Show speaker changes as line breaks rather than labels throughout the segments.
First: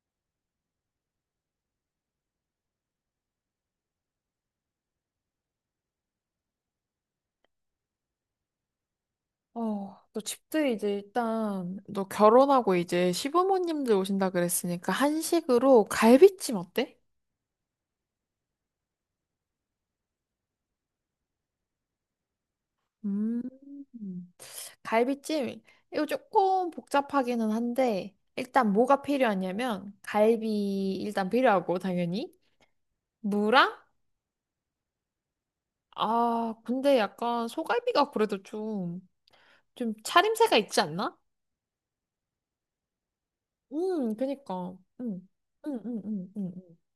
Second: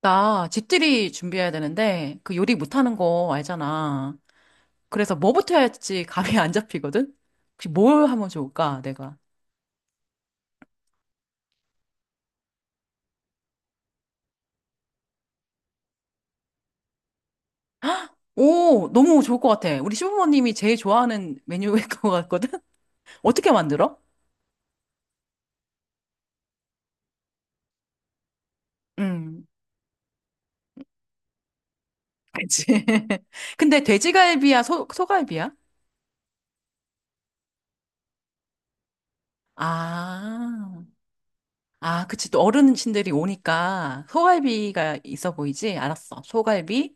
나 집들이 준비해야 되는데 그 요리 못하는 거 알잖아. 그래서 뭐부터 해야 할지 감이 안 잡히거든? 혹시 뭘 하면 좋을까, 내가?
어, 너 집들 이제 일단 너 결혼하고 이제 시부모님들 오신다 그랬으니까 한식으로 갈비찜 어때?
오, 너무 좋을 것 같아. 우리 시부모님이 제일 좋아하는 메뉴일 것 같거든?
음,
어떻게 만들어?
갈비찜 이거 조금 복잡하기는 한데 일단 뭐가
음,
필요하냐면 갈비 일단 필요하고 당연히
그치.
무랑
근데 돼지갈비야, 소, 소갈비야?
아 근데 약간 소갈비가 그래도 좀 좀 차림새가 있지
아,
않나?
아, 그치. 또 어르신들이 오니까
그니까
소갈비가 있어 보이지?
음, 음,
알았어.
음, 음, 음.
소갈비.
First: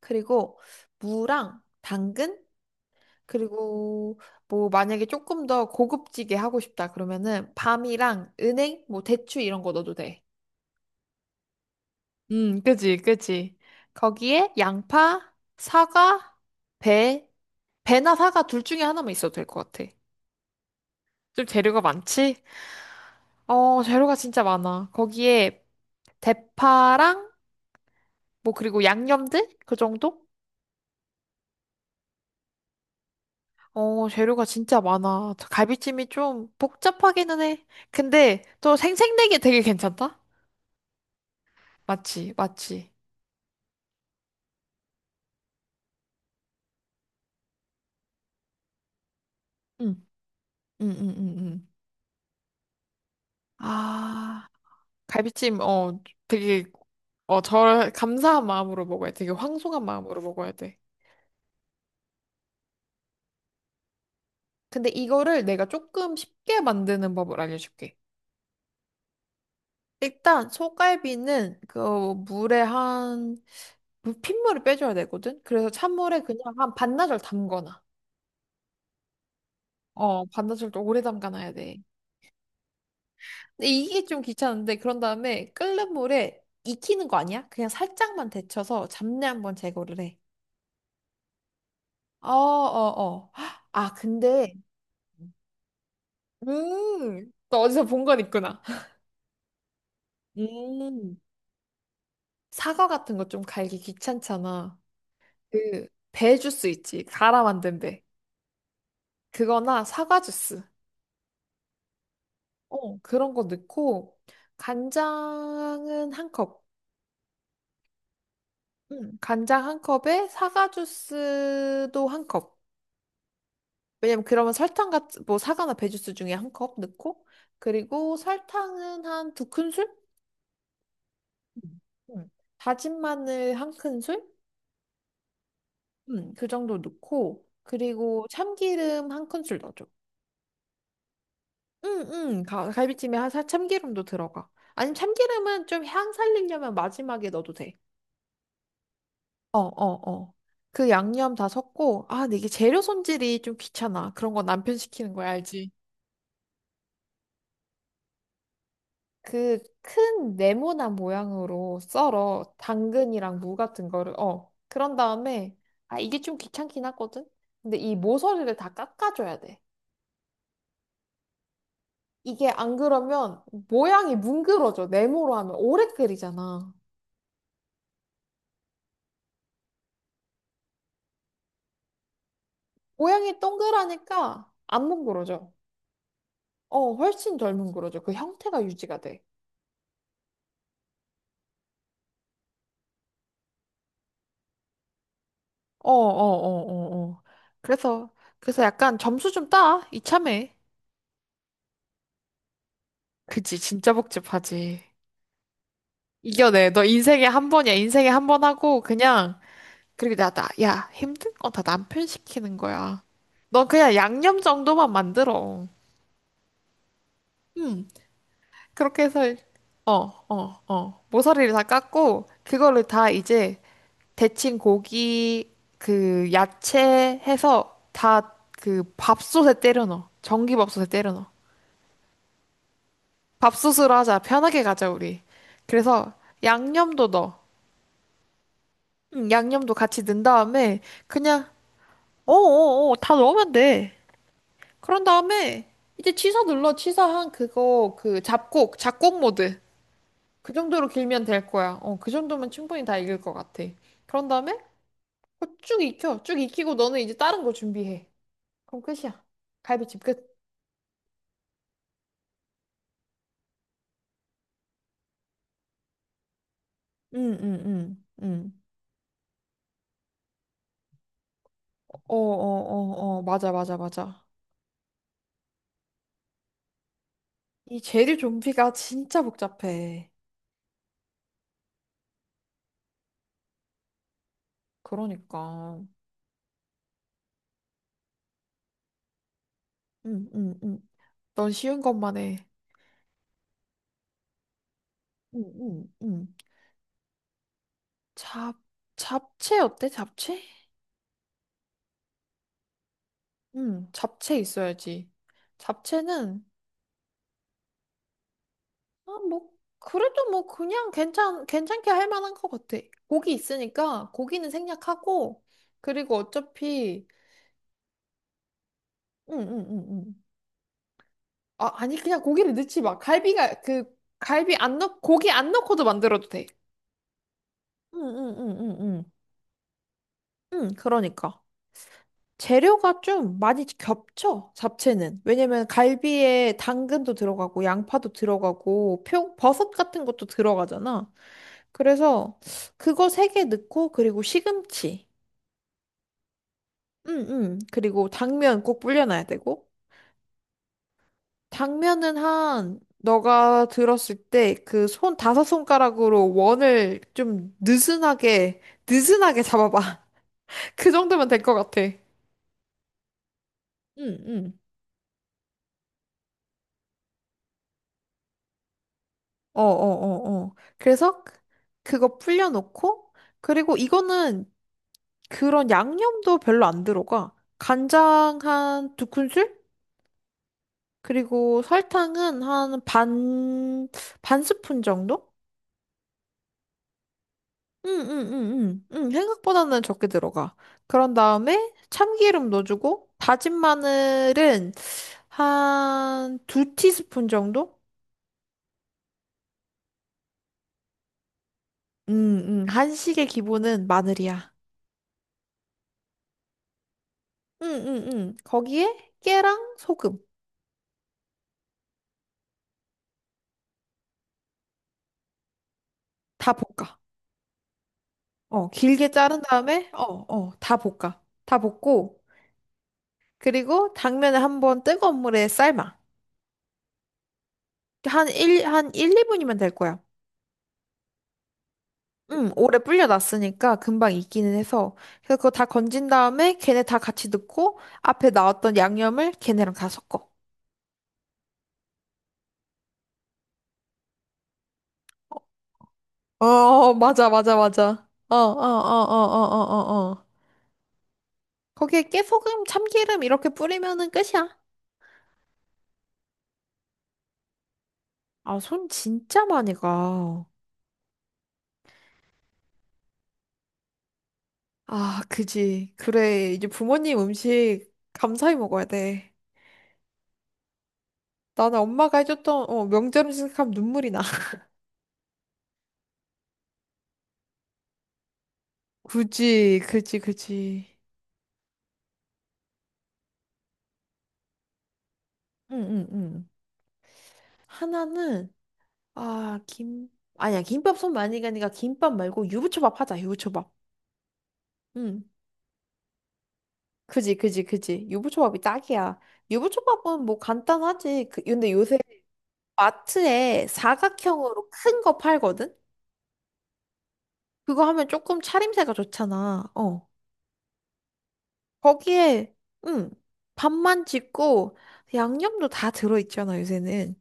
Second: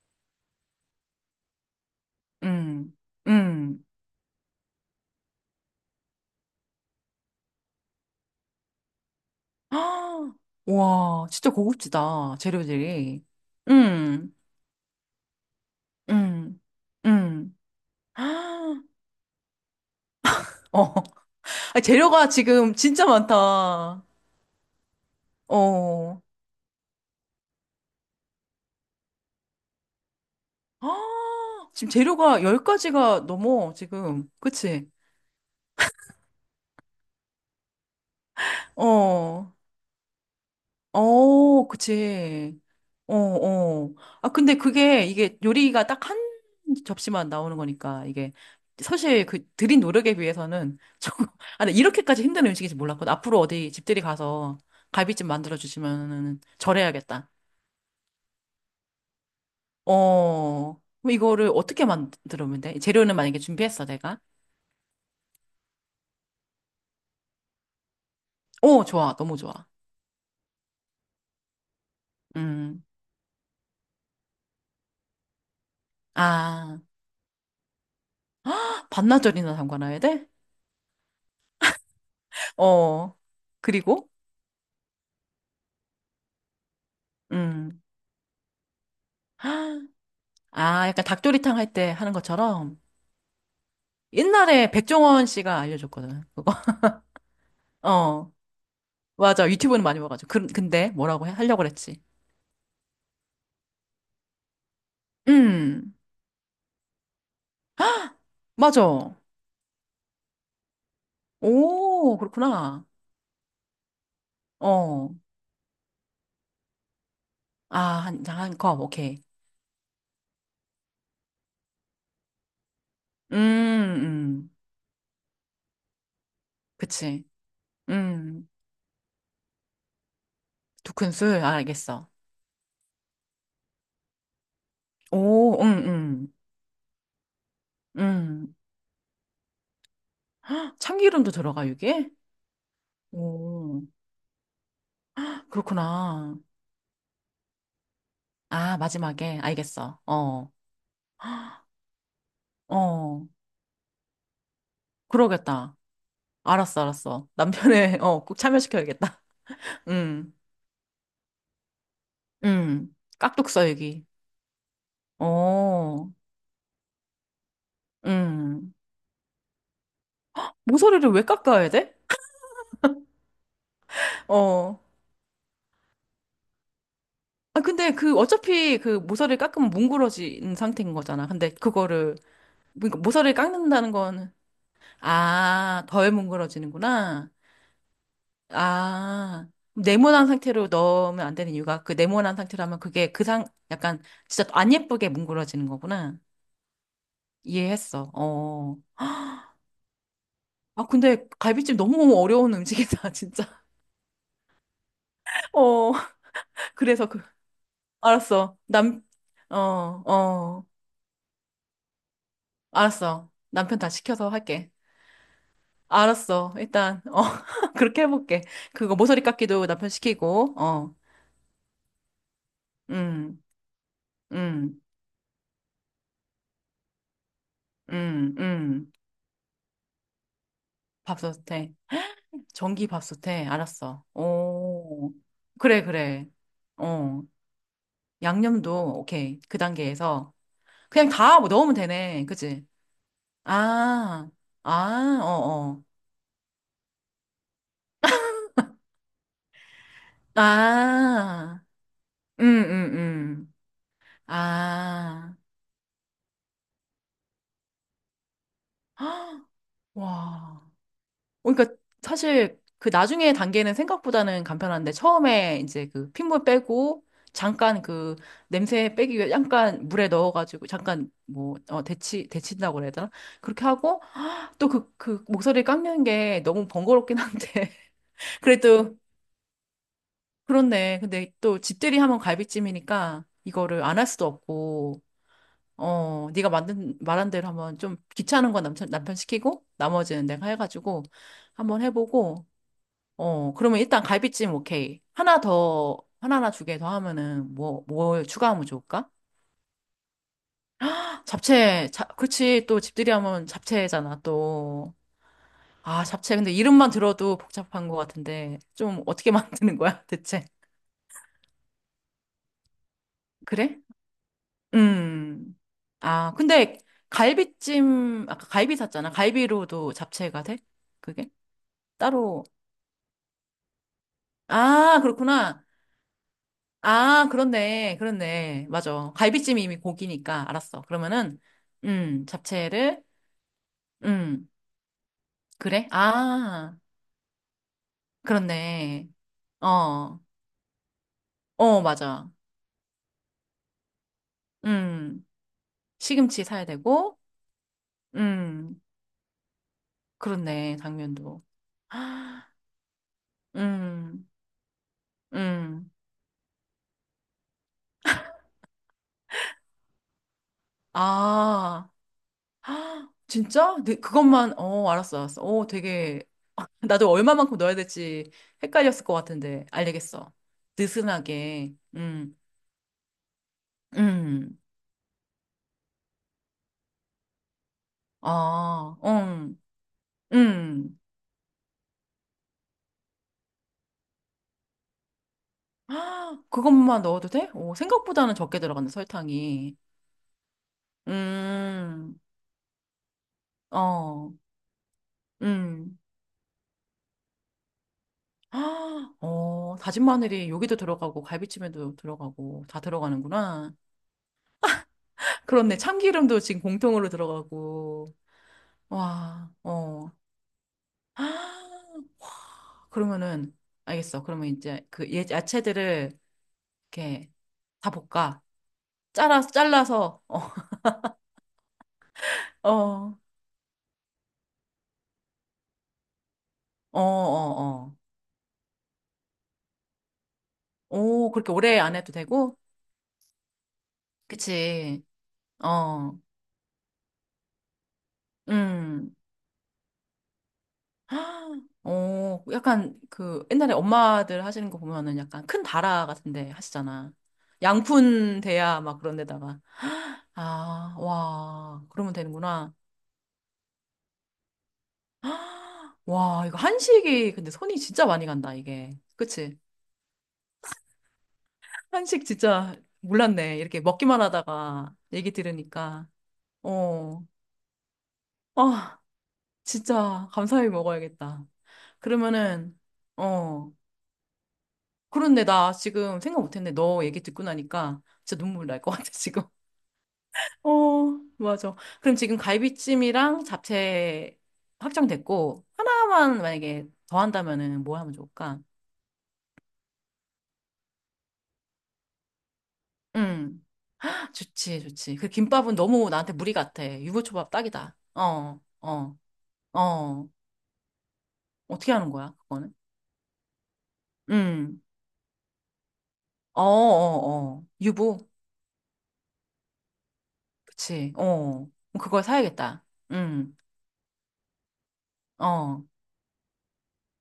그리고 무랑 당근
음, 음.
그리고 뭐 만약에 조금 더 고급지게 하고 싶다 그러면은 밤이랑 은행 뭐 대추 이런 거 넣어도 돼.
아, 와, 진짜 고급지다.
그지,
재료들이.
그지.
음,
거기에 양파, 사과,
음,
배,
음.
배나 사과 둘
아,
중에 하나만 있어도 될 것 같아.
어,
좀
아,
재료가
재료가
많지?
지금 진짜
어,
많다.
재료가 진짜 많아. 거기에
어.
대파랑 뭐 그리고 양념들 그 정도?
아, 지금 재료가 열 가지가 넘어,
어,
지금.
재료가 진짜
그치?
많아. 갈비찜이 좀 복잡하기는 해. 근데 또 생생내기
어.
되게 괜찮다.
어,
맞지,
그치.
맞지.
어, 어. 아, 근데 그게, 이게 요리가 딱 한 접시만 나오는 거니까, 이게, 사실 그 들인
응.
노력에 비해서는
응, 응,
조금,
응,
아,
응.
근 이렇게까지 힘든 음식인지 몰랐거든. 앞으로 어디 집들이
아,
가서 갈비찜
갈비찜, 어,
만들어주시면은
되게,
절해야겠다.
어, 절, 감사한 마음으로 먹어야 돼. 되게 황송한 마음으로 먹어야 돼.
어, 그럼 이거를 어떻게 만들면 돼? 재료는 만약에 준비했어, 내가?
근데 이거를 내가 조금 쉽게 만드는 법을 알려줄게.
어, 좋아. 너무 좋아.
일단, 소갈비는 그 물에
음.
한, 핏물을 빼줘야 되거든? 그래서 찬물에 그냥 한
아,
반나절 담거나,
반나절이나 담가놔야
어,
돼?
반나절 또 오래 담가놔야 돼.
어.
근데 이게
그리고?
좀 귀찮은데 그런 다음에 끓는 물에 익히는 거 아니야? 그냥
음.
살짝만 데쳐서 잡내 한번 제거를 해.
아, 약간 닭도리탕 할 때 하는
어,
것처럼
어, 어. 아, 근데
옛날에 백종원 씨가 알려줬거든. 그거.
너 어디서 본 건
어,
있구나.
맞아. 유튜브는 많이 봐가지고. 근데
음,
뭐라고 해? 하려고 그랬지.
사과 같은 거 좀 갈기 귀찮잖아. 그,
음,
배 주스 있지. 갈아 만든 배.
맞아.
그거나 사과 주스.
오, 그렇구나.
어, 그런 거 넣고,
어,
간장은 한 컵.
아, 한 컵, 오케이.
간장 한 컵에 사과 주스도 한 컵.
음,
왜냐면
음,
그러면 설탕 같은 뭐 사과나 배주스 중에 한 컵
그치.
넣고 그리고
음,
설탕은 한 두 큰술?
두 큰술, 아,
음,
알겠어.
음. 다진 마늘 한 큰술?
오,
그 정도 넣고
음,
그리고
음.
참기름 한 큰술 넣어줘.
참기름도 들어가,
응,
이게?
응. 갈비찜에 한 살
오,
참기름도 들어가. 아니면 참기름은 좀 향
그렇구나.
살리려면 마지막에 넣어도 돼.
아, 마지막에,
어,
알겠어.
어, 어.
어,
그 양념 다 섞고 아, 근데 이게 재료
어,
손질이 좀 귀찮아. 그런 거 남편 시키는 거야, 알지?
그러겠다. 알았어, 알았어. 남편의, 어, 꼭 참여시켜야겠다.
그
음,
큰 네모난 모양으로 썰어 당근이랑 무 같은
깍둑썰기.
거를 어 그런 다음에 아
어,
이게 좀 귀찮긴 하거든. 근데 이 모서리를 다
음.
깎아줘야 돼.
모서리를 왜 깎아야 돼?
이게 안 그러면 모양이
어.
뭉그러져. 네모로 하면 오래 끓이잖아.
아, 근데 그, 어차피 그 모서리를 깎으면 뭉그러진 상태인 거잖아. 근데 그거를, 그러니까 모서리를
모양이
깎는다는 건,
동그라니까 안 뭉그러져.
아, 덜
어
뭉그러지는구나.
훨씬 덜 뭉그러져. 그 형태가 유지가 돼.
아. 네모난 상태로 넣으면 안 되는 이유가 그 네모난 상태라면 그게 약간 진짜 안 예쁘게 뭉그러지는
어 어
거구나.
어 어어 그래서
이해했어.
그래서
어.
약간 점수 좀 따 이참에.
아, 근데 갈비찜 너무 어려운 음식이다,
그치
진짜.
진짜 복잡하지.
어,
이겨내. 너
그래서
인생에 한 번이야. 인생에 한 번
알았어.
하고 그냥
어,
그리고 나, 나,
어,
야, 힘든 건 다 남편 시키는 거야.
알았어.
넌
남편 다
그냥
시켜서
양념
할게.
정도만 만들어.
알았어. 일단, 어,
음,
그렇게 해볼게. 그거
그렇게 해서
모서리 깎기도 남편
어,
시키고,
어,
어,
어. 모서리를 다 깎고 그거를 다
음,
이제 데친
음,
고기 그 야채 해서 다
음,
그
음.
밥솥에 때려 넣어. 전기밥솥에 때려 넣어.
밥솥에. 전기 밥솥에.
밥솥으로
알았어.
하자. 편하게 가자,
오,
우리.
그래,
그래서
그래.
양념도
어,
넣어.
양념도, 오케이. 그
양념도 같이 넣은
단계에서.
다음에
그냥 다
그냥
넣으면 되네. 그치?
어어어, 다 넣으면 돼.
아,
그런
아,
다음에
어어.
이제 취사 눌러. 취사한 그거 그 잡곡 모드. 그 정도로 길면 될
아,
거야. 어, 그
음,
정도면 충분히
음,
다 익을 것
음.
같아. 그런 다음에
아,
그거 쭉 익혀. 쭉 익히고 너는 이제 다른 거 준비해. 그럼 끝이야.
헉,
갈비찜 끝.
와. 어, 그러니까 사실 그 나중에 단계는 생각보다는 간편한데 처음에 이제 그 핏물 빼고
응, 응,
잠깐
응,
그
응.
냄새 빼기 위해 잠깐 물에 넣어가지고 잠깐 뭐, 어,
어, 어,
데친다고 그래야 되나?
어, 어, 맞아,
그렇게
맞아,
하고
맞아.
또 그 목소리 깎는 게 너무 번거롭긴 한데
이 재료 좀비가
그래도
진짜 복잡해.
그렇네. 근데 또 집들이 하면 갈비찜이니까 이거를 안 할 수도 없고,
그러니까.
어, 네가 만든 말한 대로 한번 좀 귀찮은 건 남편 시키고 나머지는
응,
내가
응, 응.
해가지고
넌 쉬운
한번
것만 해.
해보고, 어, 그러면 일단 갈비찜 오케이. 하나
응, 응,
더
응.
하나나 두 개 더 하면은 뭘
잡,
추가하면 좋을까?
잡채 어때? 잡채?
잡채, 그치. 또 집들이 하면
응,
잡채잖아.
잡채
또.
있어야지.
아, 잡채.
잡채는,
근데 이름만 들어도 복잡한 것 같은데 좀
아,
어떻게
뭐,
만드는 거야,
그래도
대체?
뭐, 그냥 괜찮게 할 만한 것 같아. 고기
그래?
있으니까, 고기는 생략하고,
음.
그리고
아, 근데
어차피,
갈비찜, 아까 갈비 샀잖아.
응, 응, 응,
갈비로도
응.
잡채가 돼? 그게?
아, 아니, 그냥
따로.
고기를 넣지 마. 갈비가, 그, 갈비 안 넣,
아,
고기 안
그렇구나.
넣고도 만들어도 돼.
아, 그렇네.
응, 응, 응,
그렇네.
응, 응.
맞아. 갈비찜이 이미 고기니까.
응,
알았어. 그러면은,
그러니까. 재료가
잡채를,
좀 많이
음,
겹쳐, 잡채는. 왜냐면
그래?
갈비에
아,
당근도 들어가고, 양파도 들어가고,
그렇네.
버섯 같은
어,
것도 들어가잖아.
어, 맞아.
그래서 그거 세 개 넣고, 그리고 시금치.
음, 시금치 사야 되고,
응, 응. 그리고 당면 꼭
음,
불려놔야 되고.
그렇네. 당면도. 헉,
당면은 한, 너가 들었을
음,
때 그 손 다섯
음.
손가락으로 원을 좀 느슨하게, 느슨하게 잡아봐. 그 정도면 될 것 같아.
아, 아, 진짜? 네,
응,
그것만,
응.
어, 알았어, 알았어. 어, 되게, 나도 얼마만큼 넣어야 될지 헷갈렸을 것
어, 어,
같은데, 알겠어.
어, 어. 그래서
느슨하게,
그거 풀려놓고, 그리고 이거는
음,
그런 양념도 별로 안 들어가. 간장 한
아,
두 큰술?
음.
그리고 설탕은 한 반, 반 스푼 정도?
아, 그것만 넣어도 돼? 오,
응, 응,
생각보다는 적게
응,
들어가는
응. 응,
설탕이.
생각보다는 적게 들어가. 그런 다음에
음,
참기름 넣어주고, 다진
어,
마늘은
음.
한 두 티스푼 정도?
아, 어, 다진 마늘이 여기도 들어가고, 갈비찜에도
응, 응.
들어가고, 다
한식의
들어가는구나.
기본은 마늘이야.
그렇네. 참기름도 지금 공통으로
응, 응,
들어가고.
응. 거기에
와,
깨랑
어.
소금.
그러면은, 알겠어. 그러면 이제 그 야채들을
다 볶아.
이렇게 다 볶아.
어, 길게 자른
잘라서,
다음에, 어,
잘라서, 어,
어, 다 볶아. 다 볶고,
어, 어,
그리고 당면을 한번 뜨거운 물에 삶아.
어, 어.
한 1, 한 일, 2분이면 될 거야.
오, 그렇게 오래 안 해도
응,
되고?
오래 불려놨으니까 금방 익기는 해서.
그치.
그래서 그거 다 건진
어,
다음에 걔네 다 같이 넣고, 앞에 나왔던
음.
양념을 걔네랑 다 섞어.
오, 약간 그 옛날에 엄마들 하시는 거 보면은 약간 큰 다라 같은 데
어,
하시잖아.
맞아, 맞아, 맞아. 어, 어, 어,
양푼 대야 막 그런
어, 어,
데다가.
어, 어. 어.
아, 와,
거기에
그러면
깨소금,
되는구나.
참기름 이렇게 뿌리면은 끝이야.
와, 이거 한식이 근데 손이 진짜 많이 간다,
아, 손
이게.
진짜
그치?
많이 가.
한식 진짜 몰랐네. 이렇게 먹기만 하다가
아,
얘기
그지.
들으니까.
그래. 이제 부모님
어,
음식 감사히 먹어야
아,
돼.
진짜 감사히 먹어야겠다.
나는 엄마가 해줬던,
그러면은,
어, 명절 음식 생각하면
어,
눈물이 나.
그런데 나 지금 생각 못했는데 너 얘기 듣고 나니까 진짜 눈물 날 것 같아, 지금.
그지, 그지, 그지.
어, 맞아. 그럼 지금 갈비찜이랑 잡채 확정됐고,
응, 응,
하나만
응.
만약에 더 한다면은 뭐 하면
하나는,
좋을까?
아, 김, 아니야, 김밥 손 많이 가니까 김밥 말고 유부초밥 하자,
응.
유부초밥.
좋지, 좋지.
응.
그 김밥은 너무 나한테 무리 같아.
그지,
유부초밥
그지,
딱이다.
그지. 유부초밥이
어, 어,
딱이야. 유부초밥은
어.
뭐 간단하지. 그, 근데
어떻게
요새
하는 거야, 그거는?
마트에 사각형으로
음,
큰 거 팔거든?
어, 어, 어.
그거 하면
유부?
조금 차림새가 좋잖아. 어.
그치, 어. 그럼 그걸
거기에
사야겠다.
음
음,
밥만 짓고 양념도
어,
다 들어있잖아 요새는.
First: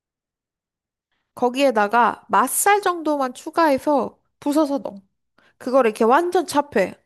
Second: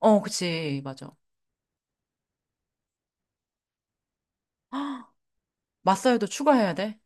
어, 그치, 맞아.
거기에다가 맛살 정도만 추가해서 부숴서 넣어. 그걸 이렇게
맛살도
완전 차
추가해야
해
돼?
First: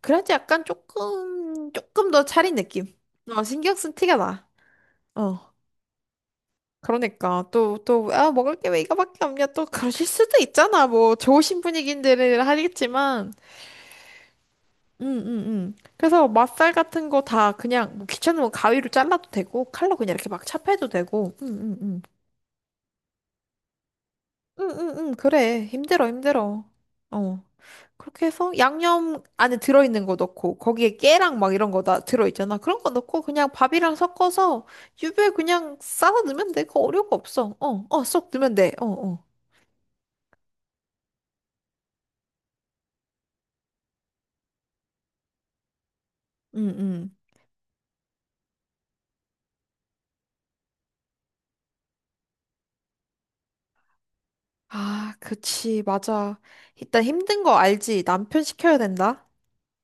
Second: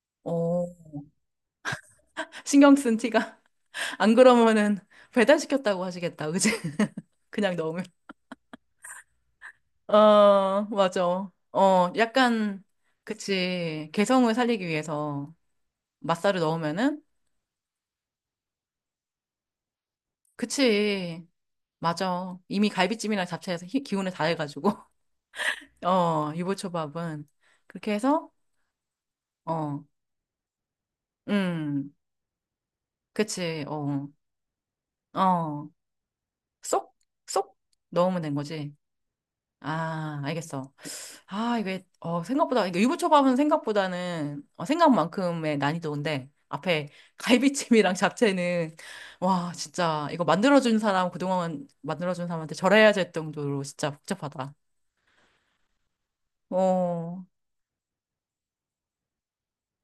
그래야지 약간
어,
조금 더 차린
신경
느낌.
쓴 티가.
어 신경 쓴
안
티가
그러면은
나어
배달시켰다고 하시겠다, 그치?
그러니까
그냥 넣으면.
또 아 먹을 게 왜 이거밖에 없냐 또 그러실 수도
어,
있잖아.
맞아.
뭐 좋으신
어,
분위기인들
약간,
하겠지만
그치. 개성을 살리기 위해서
응응응. 그래서
맛살을
맛살
넣으면은,
같은 거 다 그냥 뭐 귀찮으면 뭐 가위로 잘라도 되고 칼로 그냥 이렇게 막 찹해도
그치.
되고. 응응응.
맞아. 이미 갈비찜이랑 잡채에서 기운을 다 해가지고.
응응응. 그래. 힘들어
어,
힘들어.
유부초밥은.
어.
그렇게
그렇게
해서,
해서 양념 안에
어,
들어있는 거 넣고 거기에 깨랑 막 이런 거
음,
다 들어있잖아. 그런 거 넣고 그냥
그치,
밥이랑
어,
섞어서 유부에
어,
그냥 싸서 넣으면 돼. 그거
쏙,
어려울 거 없어.
쏙
어, 어,
넣으면
쏙
된
넣으면 돼.
거지.
어, 어.
아, 알겠어. 아, 이게, 어, 생각보다, 이게 유부초밥은 생각보다는, 어, 생각만큼의 난이도인데,
응,
앞에
응.
갈비찜이랑 잡채는, 와, 진짜, 이거 만들어준 사람, 그동안 만들어준 사람한테 절해야 될 정도로 진짜 복잡하다.
아, 그치. 맞아. 일단
어,
힘든 거 알지. 남편 시켜야 된다.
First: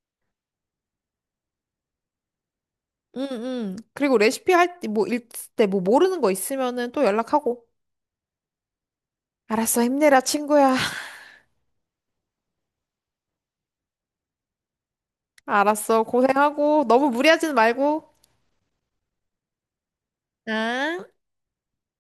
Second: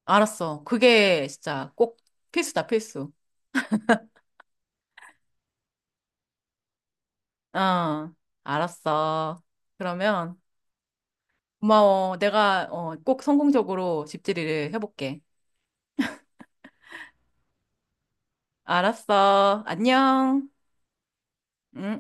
알았어. 그게 진짜 꼭 필수다, 필수.
응, 응. 그리고 레시피 할 때, 뭐, 읽을 때, 뭐, 모르는 거 있으면은 또 연락하고.
어, 알았어.
알았어, 힘내라,
그러면
친구야.
고마워. 내가 어, 꼭 성공적으로 집들이를 해볼게.
알았어, 고생하고. 너무 무리하지는 말고.
알았어. 안녕.
응?
응.